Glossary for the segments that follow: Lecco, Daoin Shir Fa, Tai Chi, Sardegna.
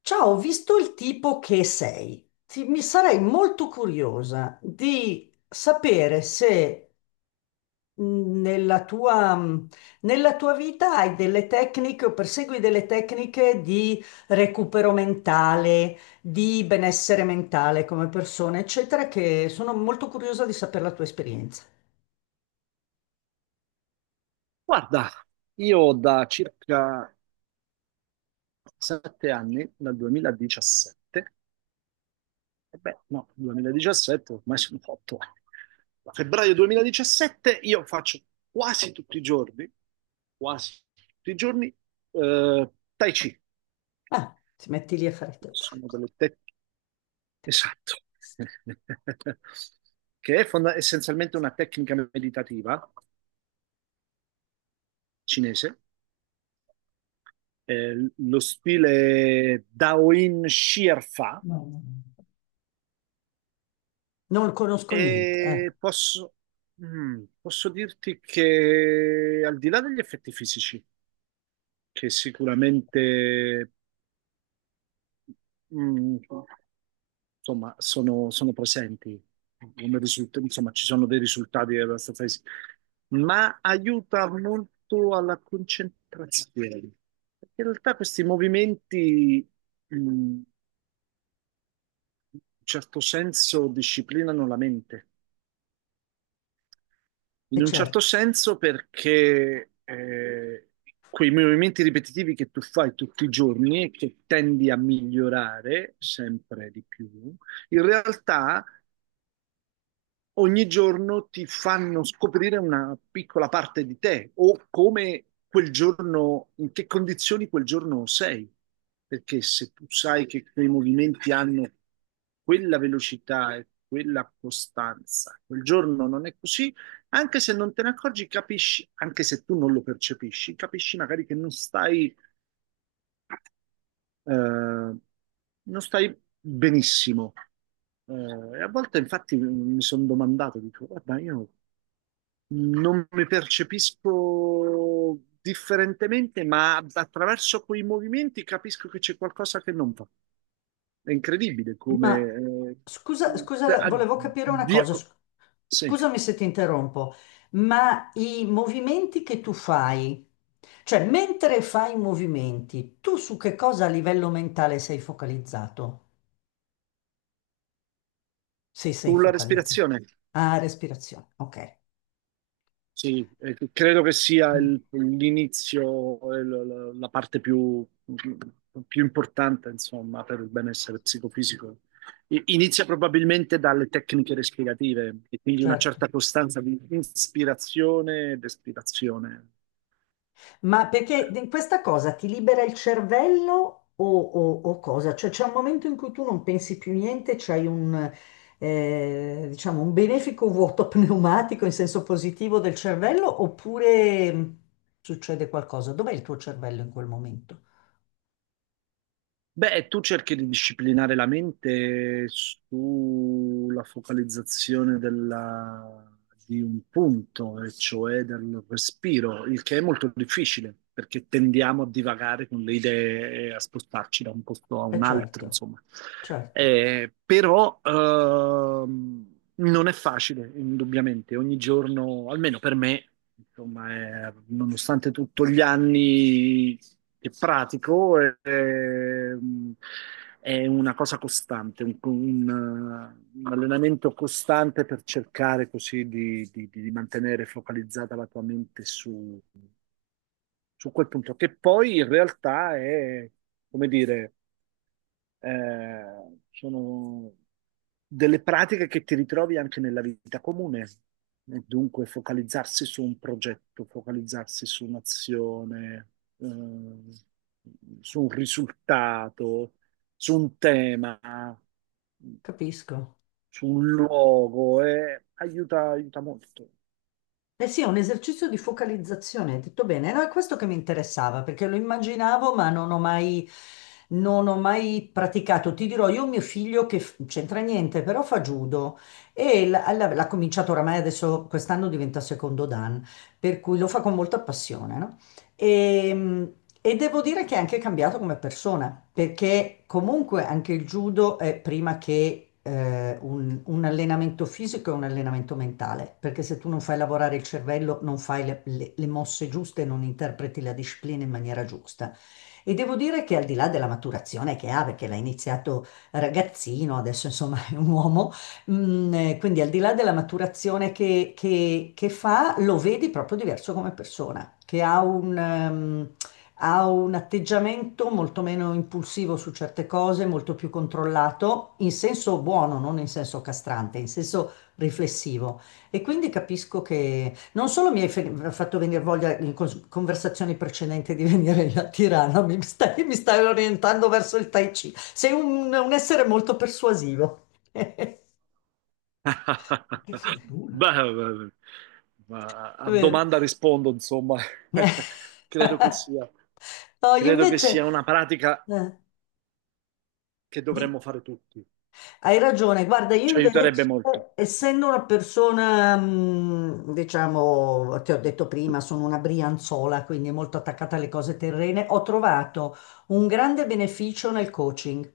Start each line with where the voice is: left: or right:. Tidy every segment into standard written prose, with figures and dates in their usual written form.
left: Ciao, ho visto il tipo che sei. Mi sarei molto curiosa di sapere se nella tua, nella tua vita hai delle tecniche o persegui delle tecniche di recupero mentale, di benessere mentale come persona, eccetera, che sono molto curiosa di sapere la tua esperienza.
right: Guarda, io da circa 7 anni, dal 2017, e beh, no, 2017, ormai sono 8 anni. Da febbraio 2017 io faccio quasi tutti i giorni, quasi tutti i giorni, eh, Tai Chi.
left: Ah, ti metti lì a fare te.
right: Sono delle tec- Esatto. Che è essenzialmente una tecnica meditativa cinese. Lo stile Daoin Shir Fa.
left: No, no, no. Non conosco niente,
right: E posso, posso dirti che al di là degli effetti fisici, che sicuramente mm, insomma, sono presenti, insomma, ci sono dei risultati abbastanza fisici, ma aiuta molto alla concentrazione. Perché in realtà questi movimenti, in un certo senso, disciplinano la mente.
left: è
right: In un certo
left: certo.
right: senso perché quei movimenti ripetitivi che tu fai tutti i giorni e che tendi a migliorare sempre di più, in realtà ogni giorno ti fanno scoprire una piccola parte di te o come quel giorno, in che condizioni quel giorno sei. Perché se tu sai che quei movimenti hanno quella velocità e quella costanza, quel giorno non è così, anche se non te ne accorgi, capisci, anche se tu non lo percepisci, capisci magari che non stai, non stai benissimo. E a volte infatti mi sono domandato, dico, guarda, io non mi percepisco differentemente, ma attraverso quei movimenti capisco che c'è qualcosa che non va. È incredibile come...
left: Ma scusa,
right: eh,
left: scusa,
right: da-
left: volevo capire una
right: dia-
left: cosa,
right: sì,
left: scusami se ti interrompo, ma i movimenti che tu fai, cioè mentre fai i movimenti, tu su che cosa a livello mentale sei focalizzato? Se sei
right: con la
left: focalizzato.
right: respirazione.
left: Ah, respirazione, ok.
right: Sì, credo che sia
left: Mm,
right: l'inizio, la parte più, più importante, insomma, per il benessere psicofisico. Inizia probabilmente dalle tecniche respirative e quindi una
left: certo.
right: certa costanza di ispirazione ed espirazione.
left: Ma perché questa cosa ti libera il cervello o, o cosa? Cioè c'è un momento in cui tu non pensi più niente, c'hai un, diciamo, un benefico vuoto pneumatico in senso positivo del cervello oppure succede qualcosa? Dov'è il tuo cervello in quel momento?
right: Beh, tu cerchi di disciplinare la mente sulla focalizzazione di un punto, e cioè del respiro, il che è molto difficile perché tendiamo a divagare con le idee e a spostarci da un posto a
left: Eh
right: un altro,
left: certo,
right: insomma.
left: certo,
right: Però non è facile, indubbiamente. Ogni giorno, almeno per me. Insomma, nonostante tutto gli anni che pratico, è una cosa costante, un allenamento costante per cercare così di mantenere focalizzata la tua mente su, su quel punto, che poi in realtà è, come dire, eh, sono delle pratiche che ti ritrovi anche nella vita comune, e dunque focalizzarsi su un progetto, focalizzarsi su un'azione, eh, su un risultato, su un tema,
left: capisco.
right: su un luogo, e aiuta, aiuta molto.
left: Eh sì, è un esercizio di focalizzazione, hai detto bene. No, è questo che mi interessava, perché lo immaginavo, ma non ho mai, non ho mai praticato. Ti dirò, io ho mio figlio che c'entra niente, però fa judo e l'ha cominciato oramai adesso, quest'anno diventa secondo dan, per cui lo fa con molta passione, no? E, e devo dire che è anche cambiato come persona, perché comunque anche il judo è prima che un allenamento fisico e un allenamento mentale, perché se tu non fai lavorare il cervello, non fai le, le mosse giuste, non interpreti la disciplina in maniera giusta. E devo dire che al di là della maturazione che ha, perché l'ha iniziato ragazzino, adesso insomma è un uomo. Mm, quindi al di là della maturazione che, che fa, lo vedi proprio diverso come persona, che ha un atteggiamento molto meno impulsivo su certe cose, molto più controllato, in senso buono, non in senso castrante, in senso riflessivo. E quindi capisco che non solo mi hai fatto venire voglia in conversazioni precedenti di venire a Tirana, mi stai orientando verso il Tai Chi. Sei un essere molto persuasivo. Che fortuna.
right: Beh, beh, beh. Ma a
left: Vero?
right: domanda rispondo, insomma, credo che sia,
left: No, io
right: credo che
left: invece...
right: sia una pratica
left: eh,
right: che
left: di-
right: dovremmo fare tutti.
left: Hai ragione, guarda, io
right: Ci aiuterebbe
left: invece,
right: molto.
left: essendo una persona, diciamo, ti ho detto prima, sono una brianzola, quindi molto attaccata alle cose terrene, ho trovato un grande beneficio nel coaching.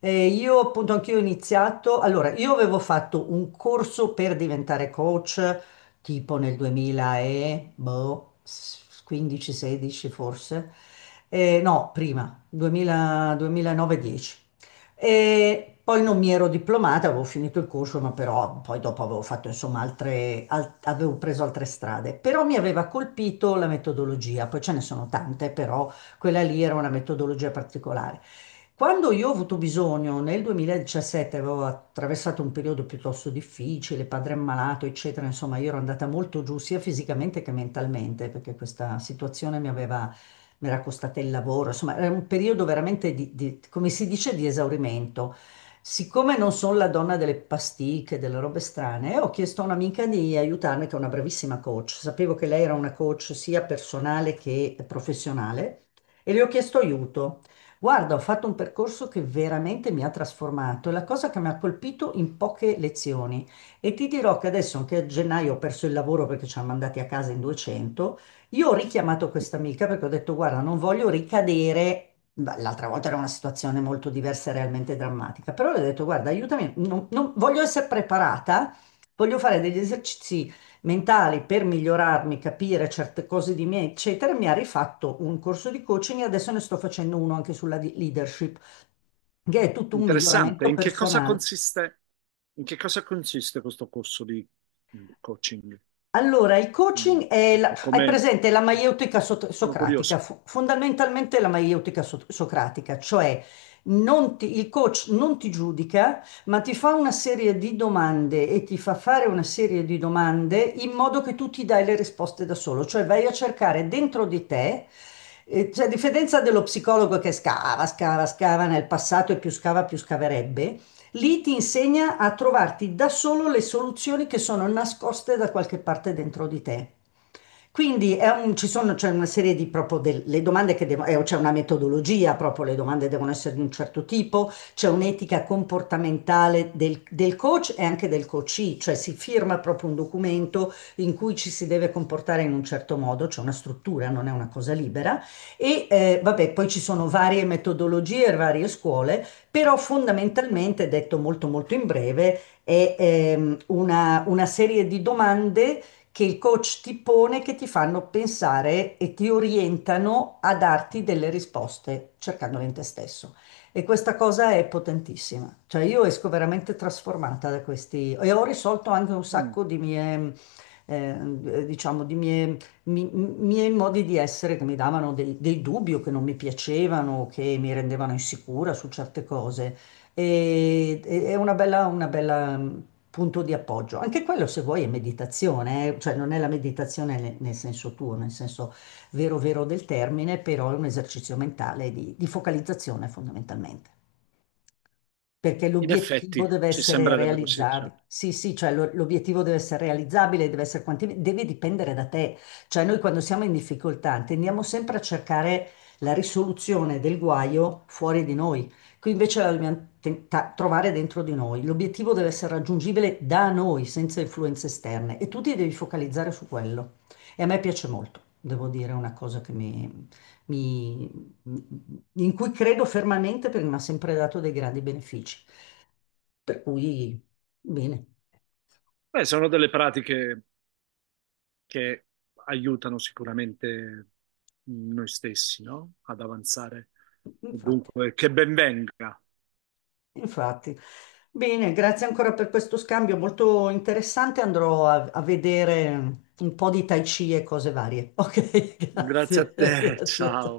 left: Io appunto anch'io ho iniziato, allora, io avevo fatto un corso per diventare coach, tipo nel 2015-16 forse. No, prima, 2000 2009-10. E poi non mi ero diplomata, avevo finito il corso, ma però poi dopo avevo fatto insomma altre, avevo preso altre strade. Però mi aveva colpito la metodologia, poi ce ne sono tante, però quella lì era una metodologia particolare. Quando io ho avuto bisogno, nel 2017 avevo attraversato un periodo piuttosto difficile, padre ammalato, eccetera, insomma, io ero andata molto giù sia fisicamente che mentalmente, perché questa situazione mi aveva mi era costato il lavoro, insomma, era un periodo veramente di, come si dice, di esaurimento. Siccome non sono la donna delle pasticche, delle robe strane, ho chiesto a un'amica di aiutarmi, che è una bravissima coach. Sapevo che lei era una coach sia personale che professionale e le ho chiesto aiuto. Guarda, ho fatto un percorso che veramente mi ha trasformato, è la cosa che mi ha colpito in poche lezioni. E ti dirò che adesso, anche a gennaio, ho perso il lavoro perché ci hanno mandati a casa in 200. Io ho richiamato questa amica perché ho detto, guarda, non voglio ricadere. Beh, l'altra volta era una situazione molto diversa e realmente drammatica, però le ho detto, guarda, aiutami, voglio essere preparata, voglio fare degli esercizi mentali per migliorarmi, capire certe cose di me, eccetera. Mi ha rifatto un corso di coaching e adesso ne sto facendo uno anche sulla leadership, che è tutto un
right: Interessante.
left: miglioramento
right: In che cosa
left: personale.
right: consiste, in che cosa consiste questo corso di coaching?
left: Allora, il
right: Mm,
left: coaching è,
right: ecco,
left: hai
right: come
left: presente la
right: mm,
left: maieutica
right: sono
left: socratica,
right: curioso.
left: fondamentalmente la maieutica socratica, cioè non ti- il coach non ti giudica, ma ti fa una serie di domande e ti fa fare una serie di domande in modo che tu ti dai le risposte da solo, cioè vai a cercare dentro di te, cioè a differenza dello psicologo che scava, scava, scava nel passato e più scava più scaverebbe. Lì ti insegna a trovarti da solo le soluzioni che sono nascoste da qualche parte dentro di te. Quindi è ci sono, c'è una serie di proprio delle domande che devono, c'è una metodologia, proprio le domande devono essere di un certo tipo, c'è un'etica comportamentale del, del coach e anche del coachee, cioè si firma proprio un documento in cui ci si deve comportare in un certo modo, c'è una struttura, non è una cosa libera. E vabbè, poi ci sono varie metodologie, varie scuole, però fondamentalmente, detto molto molto in breve, è una serie di domande che il coach ti pone che ti fanno pensare e ti orientano a darti delle risposte cercandole in te stesso. E questa cosa è potentissima. Cioè io esco veramente trasformata da questi e ho risolto anche un
right: Mm,
left: sacco di mie, diciamo, di mie, miei modi di essere che mi davano dei, dei dubbi o che non mi piacevano, o che mi rendevano insicura su certe cose e, è una bella mm, punto di appoggio. Anche quello, se vuoi, è meditazione, eh. Cioè non è la meditazione nel, nel senso tuo, nel senso vero vero del termine, però è un esercizio mentale di focalizzazione fondamentalmente. Perché
right: in effetti,
left: l'obiettivo deve
right: ci
left: essere
right: sembrerebbe così,
left: realizzabile.
right: certo.
left: Sì, sì, cioè l'obiettivo deve essere realizzabile, deve essere deve dipendere da te. Cioè noi quando siamo in difficoltà tendiamo sempre a cercare la risoluzione del guaio fuori di noi. Qui invece la dobbiamo trovare dentro di noi. L'obiettivo deve essere raggiungibile da noi, senza influenze esterne. E tu ti devi focalizzare su quello. E a me piace molto, devo dire, è una cosa che mi, in cui credo fermamente perché mi ha sempre dato dei grandi benefici. Per cui, bene,
right: Beh, sono delle pratiche che aiutano sicuramente noi stessi, no? Ad avanzare.
left: infatti,
right: Dunque, che ben venga.
left: infatti. Bene, grazie ancora per questo scambio molto interessante. Andrò a, a vedere un po' di Tai Chi e cose varie. Ok,
right: Grazie a
left: grazie.
right: te,
left: Grazie.
right: ciao.